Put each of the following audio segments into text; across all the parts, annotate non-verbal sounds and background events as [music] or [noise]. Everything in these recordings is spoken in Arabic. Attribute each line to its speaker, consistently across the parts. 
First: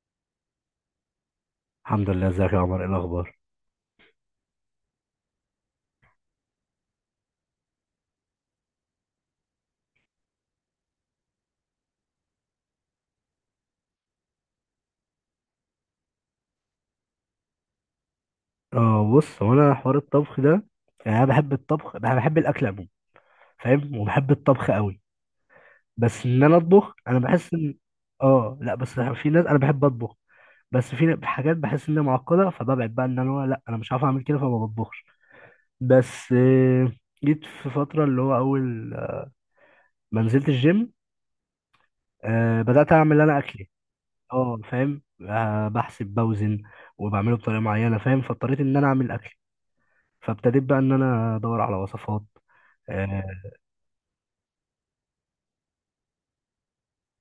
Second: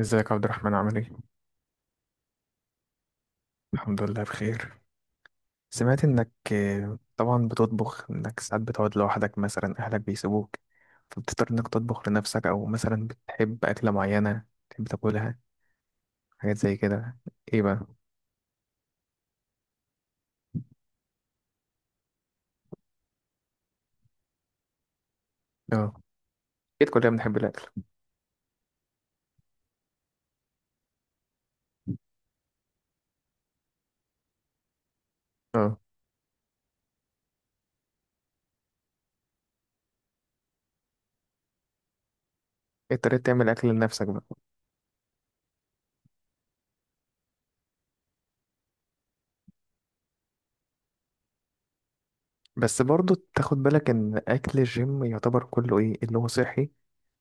Speaker 1: ازيك يا عبد الرحمن، عامل ايه؟
Speaker 2: الحمد لله، ازيك يا عمر؟ ايه الاخبار؟
Speaker 1: الحمد لله بخير. سمعت انك طبعا بتطبخ، انك ساعات بتقعد لوحدك، مثلا اهلك بيسيبوك فبتضطر انك تطبخ لنفسك، او مثلا بتحب اكلة معينة تحب تاكلها، حاجات زي كده. ايه بقى؟
Speaker 2: اه، بص، هو انا حوار الطبخ ده، يعني انا بحب الطبخ، انا بحب الاكل عموما، فاهم، وبحب الطبخ قوي.
Speaker 1: اه،
Speaker 2: بس ان انا
Speaker 1: اكيد
Speaker 2: اطبخ،
Speaker 1: كلنا
Speaker 2: انا
Speaker 1: بنحب
Speaker 2: بحس
Speaker 1: الاكل.
Speaker 2: ان... اه لا، بس في ناس، انا بحب اطبخ، بس في حاجات بحس ان هي معقده، فببعد بقى ان انا، لا انا مش عارف اعمل كده، فما بطبخش.
Speaker 1: اه،
Speaker 2: بس جيت في فتره اللي هو اول ما نزلت الجيم، بدات اعمل
Speaker 1: اضطريت
Speaker 2: انا
Speaker 1: تعمل اكل
Speaker 2: اكلي.
Speaker 1: لنفسك بقى.
Speaker 2: اه فاهم، بحسب بوزن وبعمله بطريقه معينه، فاهم، فاضطريت ان انا اعمل اكل، فابتديت بقى ان انا ادور على وصفات.
Speaker 1: بس برضو
Speaker 2: آه،
Speaker 1: تاخد بالك ان اكل الجيم يعتبر كله ايه اللي هو صحي،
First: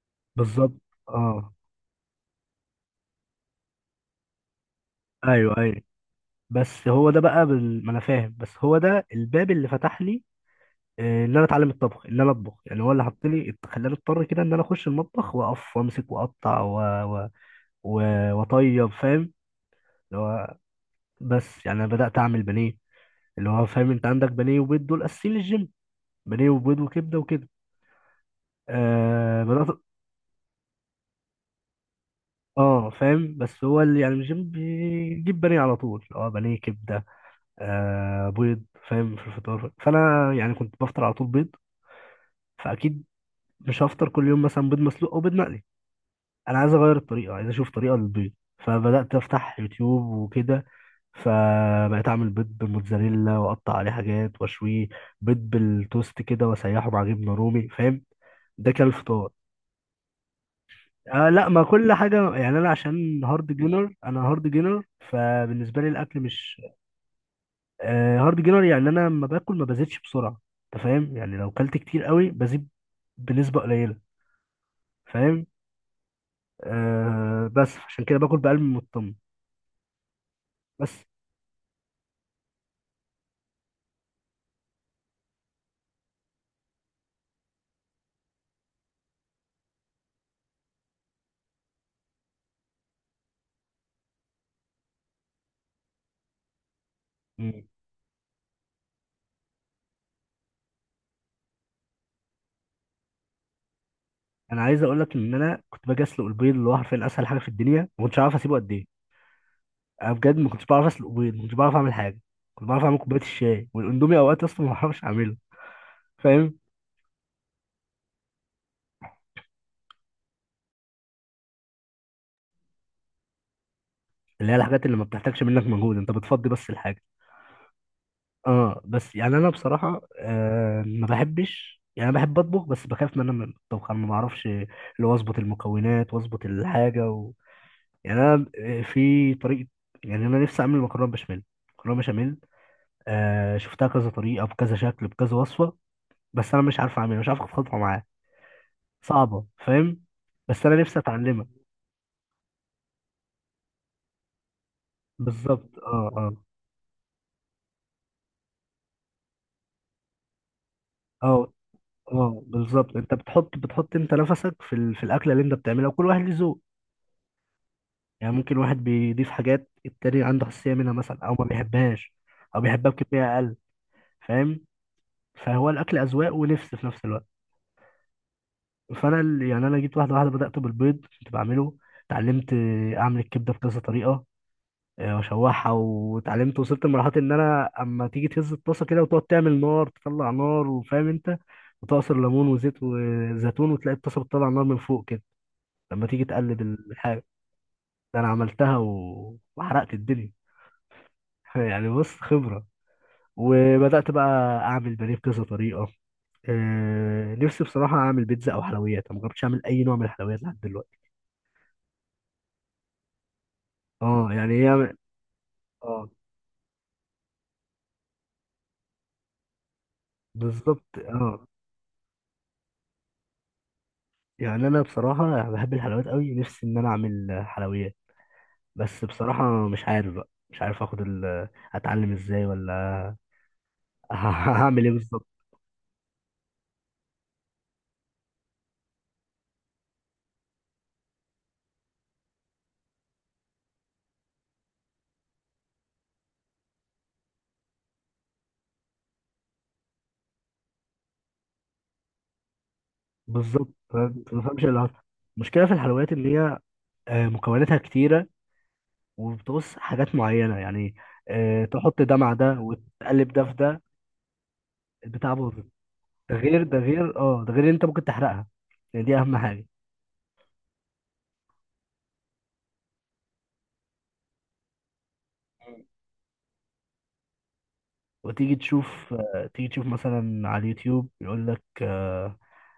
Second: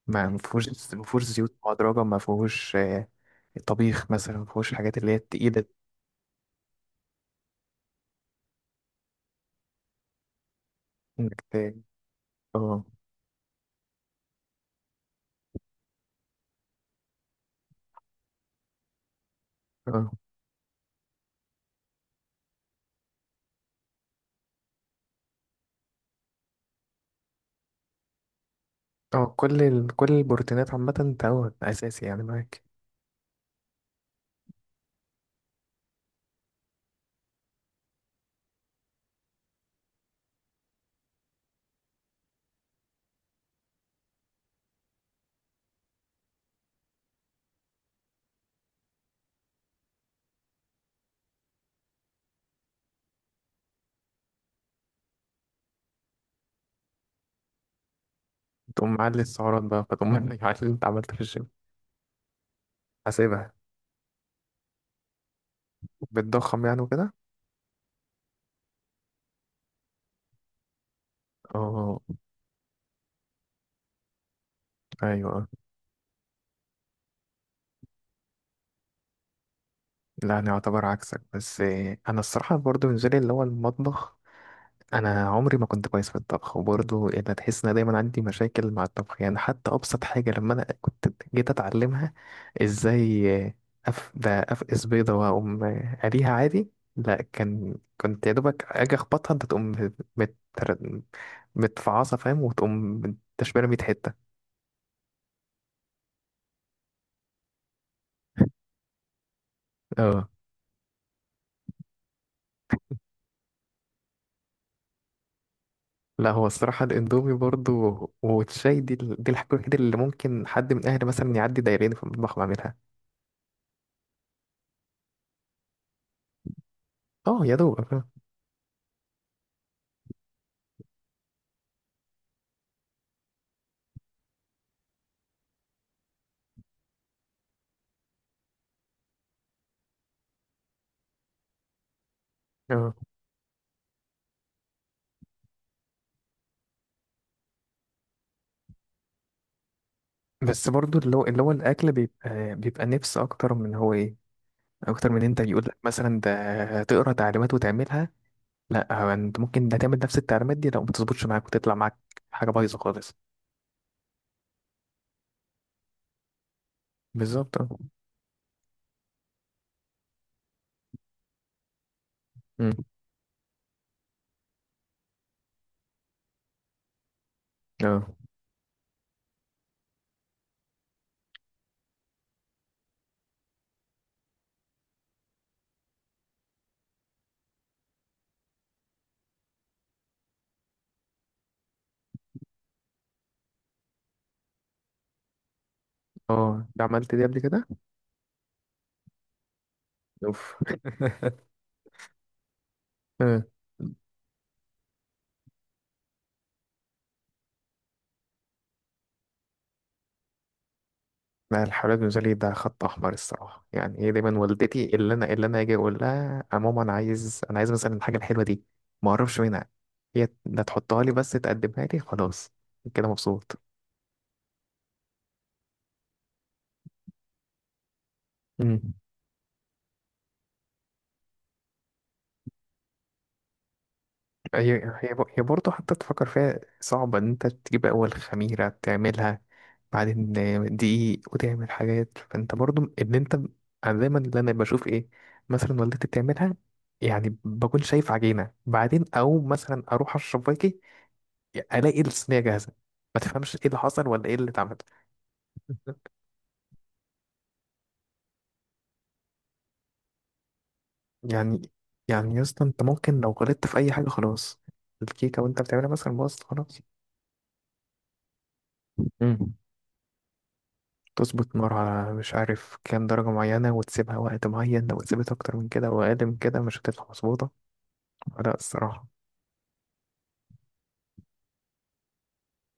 Speaker 1: ما
Speaker 2: بالظبط،
Speaker 1: فيهوش ما فيهوش
Speaker 2: اه،
Speaker 1: زيوت مهدرجة، ما فيهوش طبيخ مثلا، ما فيهوش الحاجات اللي هي
Speaker 2: ايوه
Speaker 1: التقيلة.
Speaker 2: ايوه. بس هو ده بقى ما انا فاهم، بس هو ده الباب اللي فتح لي، ان
Speaker 1: انك
Speaker 2: انا
Speaker 1: ت-
Speaker 2: اتعلم الطبخ، ان انا اطبخ، يعني
Speaker 1: اه،
Speaker 2: هو اللي حط لي، خلاني اضطر كده ان انا اخش المطبخ، واقف وامسك واقطع و... و... واطيب، فاهم،
Speaker 1: اه،
Speaker 2: اللي هو، بس يعني انا بدات اعمل بانيه، اللي هو فاهم، انت عندك بانيه وبيض دول اساسيين للجيم، بانيه وبيض وكبده وكده.
Speaker 1: اه،
Speaker 2: بدات.
Speaker 1: كل البروتينات عامة تعود أساسي يعني معاك.
Speaker 2: اه فاهم، بس هو اللي يعني الجيم بيجيب بانيه على طول، اه بانيه كبده، بيض، فاهم، في الفطار. فانا يعني كنت بفطر على طول بيض، فاكيد مش هفطر كل يوم مثلا بيض مسلوق او بيض مقلي، انا عايز اغير الطريقه، عايز اشوف طريقه للبيض. فبدات افتح يوتيوب وكده، فبقيت اعمل بيض بالموتزاريلا واقطع عليه حاجات واشويه، بيض بالتوست كده واسيحه مع جبنه رومي، فاهم، ده كان
Speaker 1: تقوم معلي
Speaker 2: الفطار.
Speaker 1: السعرات بقى، فتقوم معلي اللي أنت عملته في الجيم.
Speaker 2: لا، ما كل حاجه، يعني انا عشان هارد
Speaker 1: حاسبها.
Speaker 2: جينر، انا هارد جينر. فبالنسبه لي الاكل مش...
Speaker 1: بتضخم يعني وكده.
Speaker 2: هارد جينر، يعني انا لما باكل ما بزيدش بسرعه، انت فاهم، يعني لو كلت
Speaker 1: اه،
Speaker 2: كتير قوي بزيد بنسبه قليله، فاهم،
Speaker 1: أيوه.
Speaker 2: بس عشان كده باكل بقلب مطمن،
Speaker 1: لا، أنا أعتبر
Speaker 2: بس.
Speaker 1: عكسك بس. أنا الصراحة برضو بالنسبة لي اللي هو المطبخ، انا عمري ما كنت كويس في الطبخ، وبرضه يعني تحس ان أنا دايما عندي مشاكل مع الطبخ. يعني حتى ابسط حاجه لما انا كنت جيت اتعلمها، ازاي؟ ده افقس بيضه واقوم قليها عادي. لا
Speaker 2: مم.
Speaker 1: كان كنت يا دوبك اجي اخبطها انت تقوم مت... متفعصه، فاهم، وتقوم تشبيره 100 حته.
Speaker 2: انا عايز اقول لك ان انا كنت باجي اسلق البيض، اللي هو حرفيا اسهل حاجه في الدنيا، ما كنتش عارف اسيبه قد ايه. انا
Speaker 1: اه،
Speaker 2: بجد ما كنتش بعرف اسلق بيض، ما كنتش بعرف اعمل حاجه، كنت بعرف اعمل كوبايه الشاي والاندومي، اوقات اصلا ما بعرفش اعمله.
Speaker 1: لا هو
Speaker 2: فاهم،
Speaker 1: الصراحه الاندومي برضه والشاي دي الحاجه الوحيده اللي ممكن حد من اهلي مثلا يعدي دايرين في المطبخ ويعملها.
Speaker 2: اللي هي الحاجات اللي ما بتحتاجش منك مجهود، انت بتفضي بس الحاجه.
Speaker 1: اه، يا دوب.
Speaker 2: اه، بس يعني انا بصراحه ما بحبش، يعني انا بحب اطبخ، بس بخاف من الطبخ، انا ما بعرفش اللي هو اظبط المكونات واظبط الحاجه يعني انا، في طريقه، يعني انا نفسي اعمل مكرونه بشاميل، مكرونه بشاميل. شفتها كذا طريقه، بكذا شكل، بكذا وصفه، بس انا مش عارف اعملها، مش عارف اخد خطوه معاها، صعبه، فاهم، بس
Speaker 1: بس
Speaker 2: انا
Speaker 1: برضو
Speaker 2: نفسي
Speaker 1: اللي هو اللي
Speaker 2: اتعلمها.
Speaker 1: هو الاكل بيبقى نفس، اكتر من هو ايه، اكتر من انت يقول لك
Speaker 2: بالظبط، اه،
Speaker 1: مثلا
Speaker 2: اه،
Speaker 1: ده تقرا تعليمات وتعملها. لا، هو انت ممكن ده تعمل نفس التعليمات دي، لو ما تظبطش معاك
Speaker 2: اه،
Speaker 1: وتطلع معاك
Speaker 2: اه،
Speaker 1: حاجه بايظه
Speaker 2: بالظبط. انت
Speaker 1: خالص.
Speaker 2: بتحط انت نفسك في الاكله اللي انت بتعملها، وكل واحد له ذوق،
Speaker 1: بالظبط اه.
Speaker 2: يعني ممكن واحد بيضيف حاجات، التاني عنده حساسية منها مثلا، أو ما بيحبهاش، أو
Speaker 1: أمم.
Speaker 2: بيحبها بكمية أقل، فاهم، فهو الأكل أذواق ونفس في نفس الوقت.
Speaker 1: اه،
Speaker 2: فأنا يعني أنا جيت واحدة واحدة، بدأت بالبيض كنت بعمله، اتعلمت أعمل الكبدة بكذا طريقة، وأشوحها، واتعلمت، وصلت لمرحلة إن أنا أما تيجي تهز الطاسة كده وتقعد تعمل نار، تطلع نار، وفاهم أنت، وتعصر ليمون وزيت وزيتون، وتلاقي الطاسة بتطلع نار من فوق كده لما تيجي تقلب
Speaker 1: اه، ده عملت دي
Speaker 2: الحاجة.
Speaker 1: قبل كده.
Speaker 2: ده أنا عملتها وحرقت الدنيا.
Speaker 1: اوف.
Speaker 2: [laughs] يعني بص، خبرة.
Speaker 1: [laughs] آه.
Speaker 2: وبدأت بقى أعمل بانيه بكذا طريقة. نفسي بصراحة أعمل بيتزا أو حلويات، أنا مجربتش أعمل أي نوع من الحلويات لحد دلوقتي.
Speaker 1: لا، الحالات بالنسبة لي ده خط أحمر الصراحة. يعني هي
Speaker 2: أه
Speaker 1: دايما
Speaker 2: يعني هي،
Speaker 1: والدتي اللي أنا أجي أقول
Speaker 2: أه
Speaker 1: لها يا ماما، أنا عايز مثلا الحاجة الحلوة دي، ما أعرفش منها، هي ده
Speaker 2: بالظبط،
Speaker 1: تحطها لي، بس
Speaker 2: أه،
Speaker 1: تقدمها لي خلاص، كده مبسوط.
Speaker 2: يعني أنا بصراحة بحب الحلويات أوي، نفسي إن أنا أعمل حلويات،
Speaker 1: مم.
Speaker 2: بس بصراحة مش عارف بقى، مش عارف آخد ال... أتعلم إزاي ولا... [laughs]
Speaker 1: هي
Speaker 2: هعمل إيه
Speaker 1: هي ب-
Speaker 2: بالظبط؟
Speaker 1: هي برضه حتى تفكر فيها صعبة، إن أنت تجيب أول خميرة تعملها، بعدين دقيق وتعمل حاجات، فأنت برضه إن أنت أنا دايما اللي أنا بشوف إيه، مثلا والدتي بتعملها، يعني بكون شايف عجينة، بعدين أو مثلا أروح أشرب باقي الاقي الصينيه جاهزه، ما تفهمش ايه
Speaker 2: بالظبط،
Speaker 1: اللي حصل
Speaker 2: فاهم؟
Speaker 1: ولا ايه
Speaker 2: ما
Speaker 1: اللي
Speaker 2: بفهمش
Speaker 1: اتعمل.
Speaker 2: اللي حصل. المشكلة في الحلويات إن هي مكوناتها كتيرة، وبتقص حاجات معينة، يعني
Speaker 1: يعني
Speaker 2: تحط ده مع
Speaker 1: يعني يا
Speaker 2: ده،
Speaker 1: اسطى انت ممكن لو
Speaker 2: وتقلب ده في
Speaker 1: غلطت في
Speaker 2: ده،
Speaker 1: اي حاجه خلاص،
Speaker 2: البتاع
Speaker 1: الكيكه
Speaker 2: باظت
Speaker 1: وانت
Speaker 2: ده،
Speaker 1: بتعملها مثلا باظت
Speaker 2: غير ده،
Speaker 1: خلاص.
Speaker 2: غير ده، غير ان انت ممكن تحرقها، يعني دي اهم
Speaker 1: مم.
Speaker 2: حاجه.
Speaker 1: تظبط نار على مش عارف كام درجه معينه، وتسيبها وقت معين، لو اتسابت اكتر من
Speaker 2: مم.
Speaker 1: كده او اقل من كده مش هتطلع مظبوطه. لا
Speaker 2: وتيجي
Speaker 1: الصراحه.
Speaker 2: تشوف، آه، تيجي تشوف مثلا على اليوتيوب يقول لك آه،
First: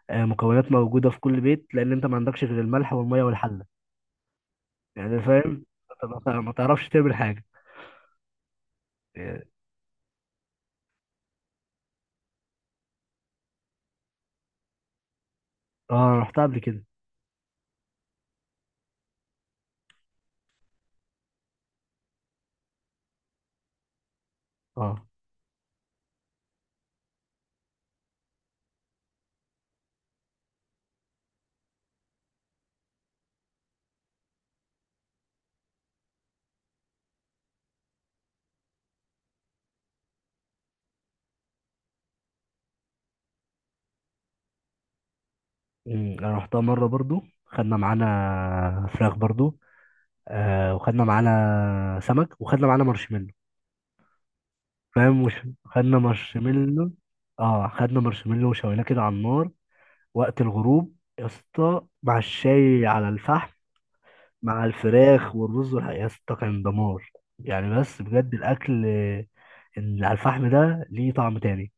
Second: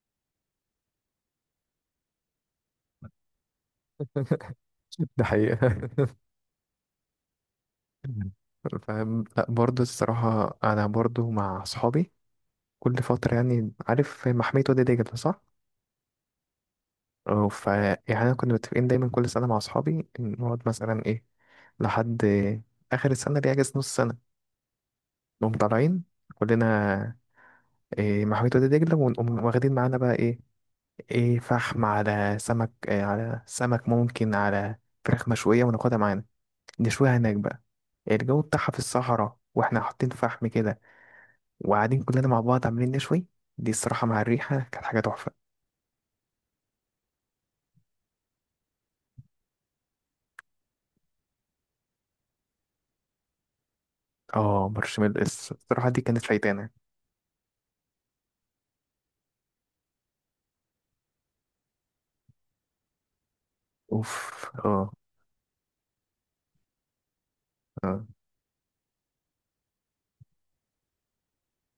Speaker 2: آه، مكونات موجوده في كل بيت، لان انت ما عندكش غير الملح والميه والحله،
Speaker 1: [laughs]
Speaker 2: يعني
Speaker 1: ده حقيقة.
Speaker 2: فاهم أنت، ما تعرفش تعمل حاجه،
Speaker 1: مم. فاهم. لا
Speaker 2: يعني-
Speaker 1: برضه الصراحه انا برضه مع اصحابي كل فتره، يعني عارف محميه وادي دجله، صح؟
Speaker 2: اه انا رحتها قبل كده،
Speaker 1: اه، ف يعني انا كنا متفقين دايما كل سنه مع اصحابي إن نقعد مثلا ايه لحد اخر السنه، اللي هي اجازه نص سنه،
Speaker 2: اه.
Speaker 1: نقوم طالعين كلنا، إيه، محمية وادي دجله، ونقوم واخدين معانا بقى ايه فحم، على سمك، إيه على سمك، ممكن على فراخ مشويه، وناخدها معانا نشويها هناك بقى. الجو بتاعها في الصحراء واحنا حاطين فحم كده، وقاعدين كلنا مع بعض عاملين نشوي، دي الصراحه مع الريحه كانت حاجه تحفه.
Speaker 2: انا رحتها مره برضو، خدنا معانا فراخ برضو، وخدنا معانا سمك، وخدنا معانا مارشميلو،
Speaker 1: اه، مارشميلو
Speaker 2: فاهم،
Speaker 1: الصراحه
Speaker 2: خدنا
Speaker 1: دي كانت فايتانه.
Speaker 2: مارشميلو، وشويناه كده على النار، وقت الغروب، يا اسطى مع الشاي على الفحم،
Speaker 1: اوف،
Speaker 2: مع
Speaker 1: اه.
Speaker 2: الفراخ والرز يا اسطى كان دمار. يعني
Speaker 1: اه،
Speaker 2: بس بجد الاكل اللي على الفحم ده، ليه طعم تاني.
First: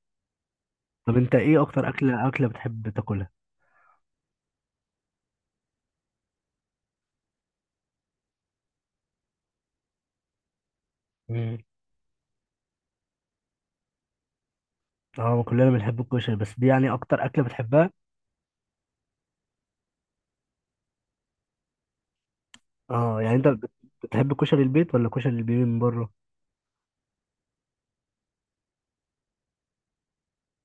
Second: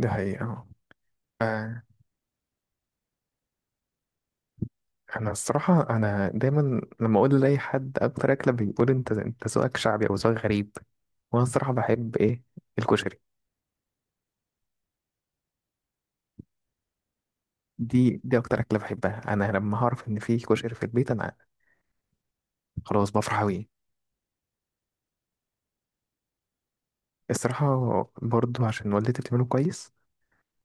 Speaker 1: دي حقيقة
Speaker 2: طب انت
Speaker 1: اه.
Speaker 2: ايه
Speaker 1: آه،
Speaker 2: اكتر اكله بتحب تاكلها؟
Speaker 1: أنا الصراحة أنا دايما لما أقول لأي حد أكتر أكلة بيقول أنت ذوقك شعبي أو ذوقك غريب. وأنا
Speaker 2: مم.
Speaker 1: الصراحة بحب إيه، الكشري.
Speaker 2: اه، كلنا بنحب الكشري، بس دي يعني اكتر اكله بتحبها.
Speaker 1: دي أكتر أكلة بحبها، أنا لما هعرف إن في كشري في البيت أنا خلاص
Speaker 2: اه يعني
Speaker 1: بفرح
Speaker 2: انت
Speaker 1: أوي.
Speaker 2: بتحب كشري البيت ولا كشري اللي بيجي من بره؟
Speaker 1: الصراحة برضو عشان والدتي بتعمله كويس،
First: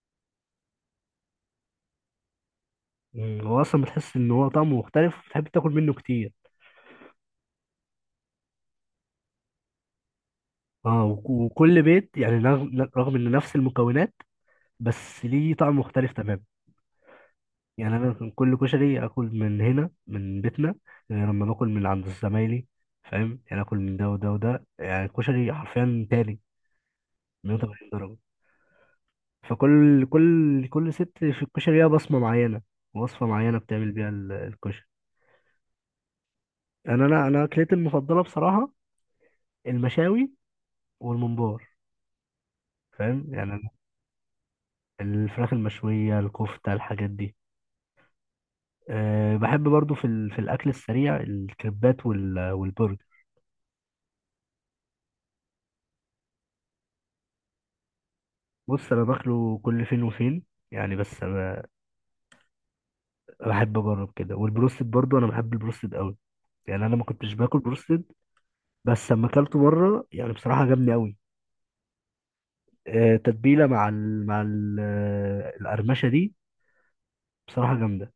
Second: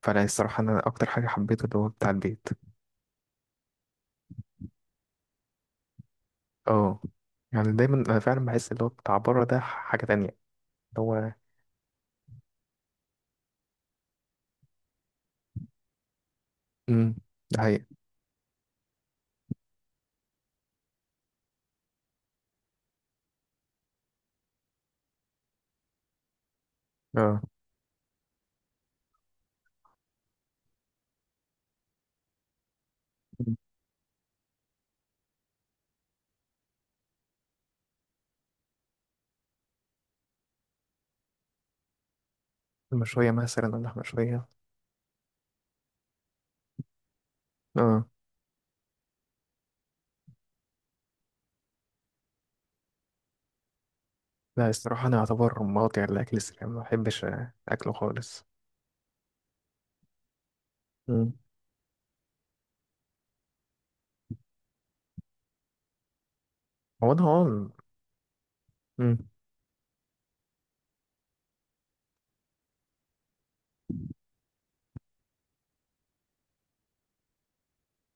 Speaker 1: فأنا الصراحة أنا أكتر حاجة حبيته اللي هو بتاع البيت.
Speaker 2: مم، هو اصلا بتحس ان هو طعمه مختلف وبتحب تاكل منه كتير.
Speaker 1: أه. يعني دايما أنا فعلا بحس اللي هو بتاع بره ده حاجة تانية. اللي
Speaker 2: اه،
Speaker 1: هو
Speaker 2: وكل بيت يعني، رغم ان نفس المكونات، بس ليه طعم مختلف تماما.
Speaker 1: أمم، ده حقيقة.
Speaker 2: يعني انا كان كل كشري اكل من هنا من بيتنا، غير لما باكل من عند زمايلي، فاهم، يعني اكل من ده وده وده، يعني الكشري حرفيا تاني،
Speaker 1: أه.
Speaker 2: 180 درجه. فكل كل كل ست في الكشري ليها بصمه معينه، وصفه معينه بتعمل بيها الكشري. انا اكلتي المفضله بصراحه المشاوي والممبار، فاهم،
Speaker 1: المشوية
Speaker 2: يعني
Speaker 1: مثلا،
Speaker 2: أنا
Speaker 1: اللحمة المشوية.
Speaker 2: الفراخ المشويه، الكفته، الحاجات دي.
Speaker 1: اه
Speaker 2: أه بحب برضو في الاكل السريع، الكريبات والبرجر.
Speaker 1: لا، الصراحة أنا أعتبر مقاطع الأكل السريع ما بحبش أكله خالص.
Speaker 2: بص انا باكله كل فين وفين، يعني بس
Speaker 1: مم.
Speaker 2: انا بحب اجرب كده، والبروستد برضو انا بحب البروستد قوي، يعني انا ما
Speaker 1: هو أنا
Speaker 2: كنتش باكل
Speaker 1: هو
Speaker 2: بروستد، بس لما اكلته مره يعني بصراحه جامد قوي. تتبيله مع ال القرمشه دي بصراحه جامده.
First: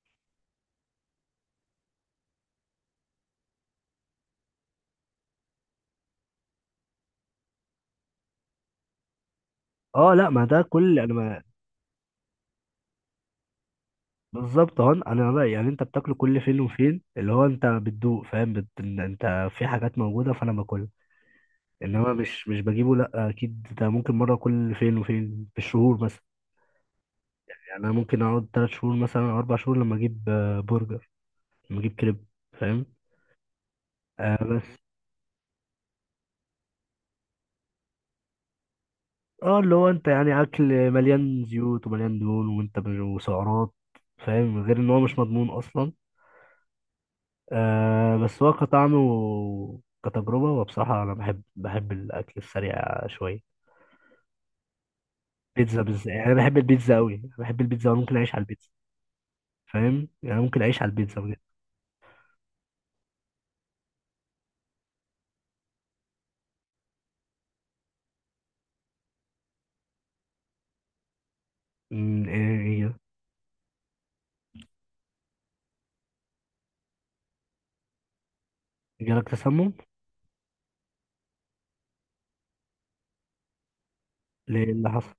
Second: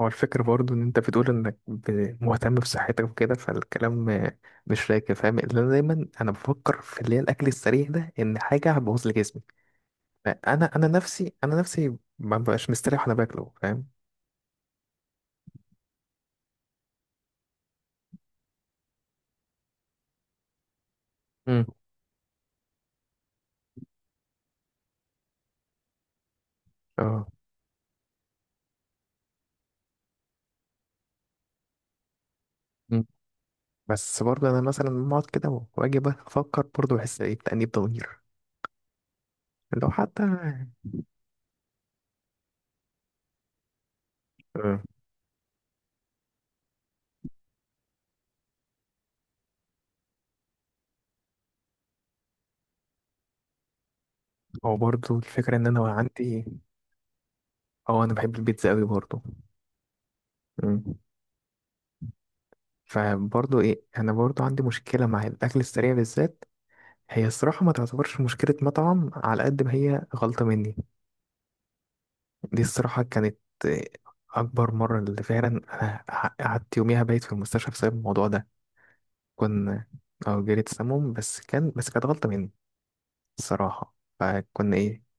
Speaker 1: هو الفكرة برضو إن أنت بتقول إنك مهتم بصحتك وكده، فالكلام مش راكب فاهم، لأن أنا دايما أنا بفكر في اللي هي الأكل السريع ده إن حاجة هتبوظ لي جسمي.
Speaker 2: اه لا، ما ده
Speaker 1: فأنا أنا
Speaker 2: كل، انا
Speaker 1: نفسي
Speaker 2: ما...
Speaker 1: أنا نفسي ما ببقاش مستريح وأنا باكله، فاهم.
Speaker 2: بالظبط، اهو انا بقى، يعني انت بتاكله كل فين وفين، اللي هو انت بتدوق، فاهم، إن انت في حاجات موجوده فانا باكلها،
Speaker 1: مم.
Speaker 2: انما مش، بجيبه لا، اكيد ده ممكن مره كل فين وفين في الشهور.
Speaker 1: اه.
Speaker 2: يعني انا ممكن اقعد ثلاث شهور مثلا او اربع شهور لما اجيب برجر، لما اجيب كريب، فاهم،
Speaker 1: مم. بس برضو أنا
Speaker 2: بس
Speaker 1: مثلا بقعد كده وأجي أفكر، برضو بحس إيه، بتأنيب ضمير
Speaker 2: اه، اللي هو
Speaker 1: لو
Speaker 2: انت
Speaker 1: حتى.
Speaker 2: يعني اكل مليان زيوت ومليان دهون، وانت وسعرات، فاهم، غير
Speaker 1: آه،
Speaker 2: ان هو مش مضمون اصلا. بس هو كطعم وكتجربة، وبصراحة انا بحب الاكل السريع شوية،
Speaker 1: هو برضو الفكرة إن أنا
Speaker 2: بيتزا بالذات، يعني انا
Speaker 1: عندي،
Speaker 2: بحب البيتزا قوي، بحب البيتزا
Speaker 1: اه انا
Speaker 2: وممكن اعيش
Speaker 1: بحب
Speaker 2: على
Speaker 1: البيتزا
Speaker 2: البيتزا،
Speaker 1: قوي برضو.
Speaker 2: فاهم، يعني ممكن
Speaker 1: مم.
Speaker 2: اعيش على البيتزا بجد.
Speaker 1: فبرضو ايه، انا برضو عندي مشكلة مع الاكل السريع بالذات. هي الصراحة ما تعتبرش مشكلة مطعم، على قد ما هي غلطة مني. دي
Speaker 2: ايه،
Speaker 1: الصراحة كانت آه، اكبر مرة اللي فعلا انا قعدت يوميها بايت في المستشفى بسبب الموضوع ده.
Speaker 2: جالك تسمم؟
Speaker 1: كنا اه جالي سموم، بس كانت غلطة مني الصراحة.
Speaker 2: ليه؟ إيه
Speaker 1: فكنا
Speaker 2: اللي
Speaker 1: ايه،
Speaker 2: حصل؟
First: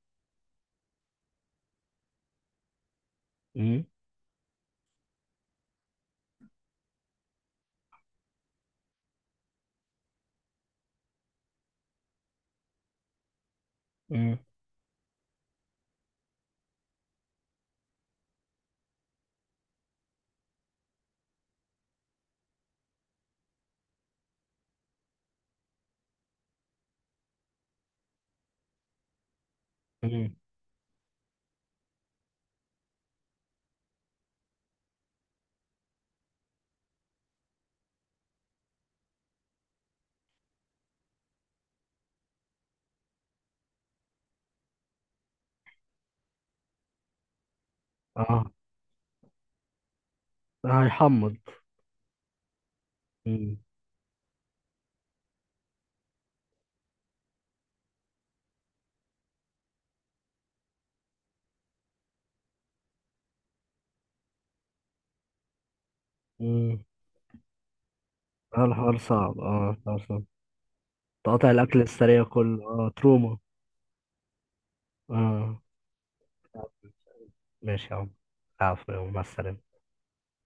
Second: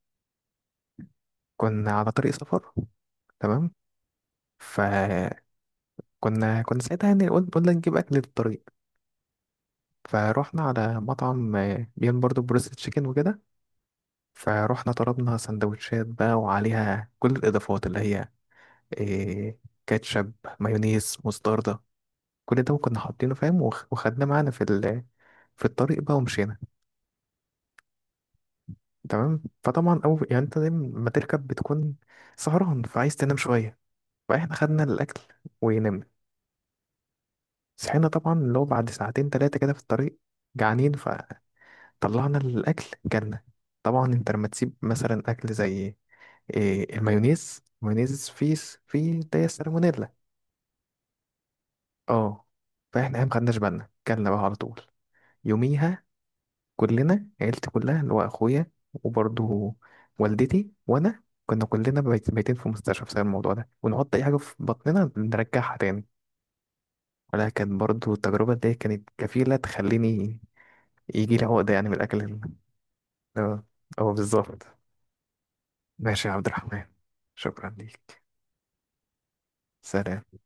Speaker 1: كنا على طريق سفر، تمام.
Speaker 2: امم.
Speaker 1: فكنا كنا ساعتها يعني قلنا نجيب اكل للطريق، فروحنا على مطعم بيعمل برضه بروست تشيكن وكده.
Speaker 2: امم.
Speaker 1: فروحنا طلبنا سندوتشات بقى، وعليها كل الإضافات اللي هي إيه، كاتشب، مايونيز، مستردة، كل ده كنا حاطينه فاهم، وخدناه معانا في الطريق بقى ومشينا. تمام، فطبعا أول
Speaker 2: امم.
Speaker 1: يعني أنت دايما ما تركب بتكون سهران، فعايز تنام شوية، فإحنا خدنا الأكل ونمنا. صحينا طبعا اللي هو بعد ساعتين تلاتة كده في الطريق، جعانين، فطلعنا الأكل جالنا. طبعا انت لما تسيب مثلا اكل زي إيه، المايونيز، المايونيز
Speaker 2: اه،
Speaker 1: فيه ده سالمونيلا.
Speaker 2: هيحمض.
Speaker 1: اه. فاحنا إيه، ما خدناش
Speaker 2: مم.
Speaker 1: بالنا، كلنا بقى على طول يوميها، كلنا، عيلتي كلها اللي هو اخويا وبرضه والدتي وانا، كنا كلنا بايتين في مستشفى بسبب الموضوع ده، ونحط اي حاجه في بطننا نرجعها تاني.
Speaker 2: مم.
Speaker 1: ولا، كانت برضه التجربه
Speaker 2: اه
Speaker 1: دي
Speaker 2: الحوار
Speaker 1: كانت
Speaker 2: صعب،
Speaker 1: كفيله
Speaker 2: اه الحوار صعب،
Speaker 1: تخليني يجي لي
Speaker 2: تقاطع
Speaker 1: عقده،
Speaker 2: الأكل
Speaker 1: يعني من الاكل
Speaker 2: السريع كله، اه تروما.
Speaker 1: اه. اه، بالظبط.
Speaker 2: اه.
Speaker 1: ماشي يا عبد الرحمن، شكرا
Speaker 2: ماشي يا عم.
Speaker 1: ليك.
Speaker 2: العفو يا عم. مع السلامة.
Speaker 1: سلام.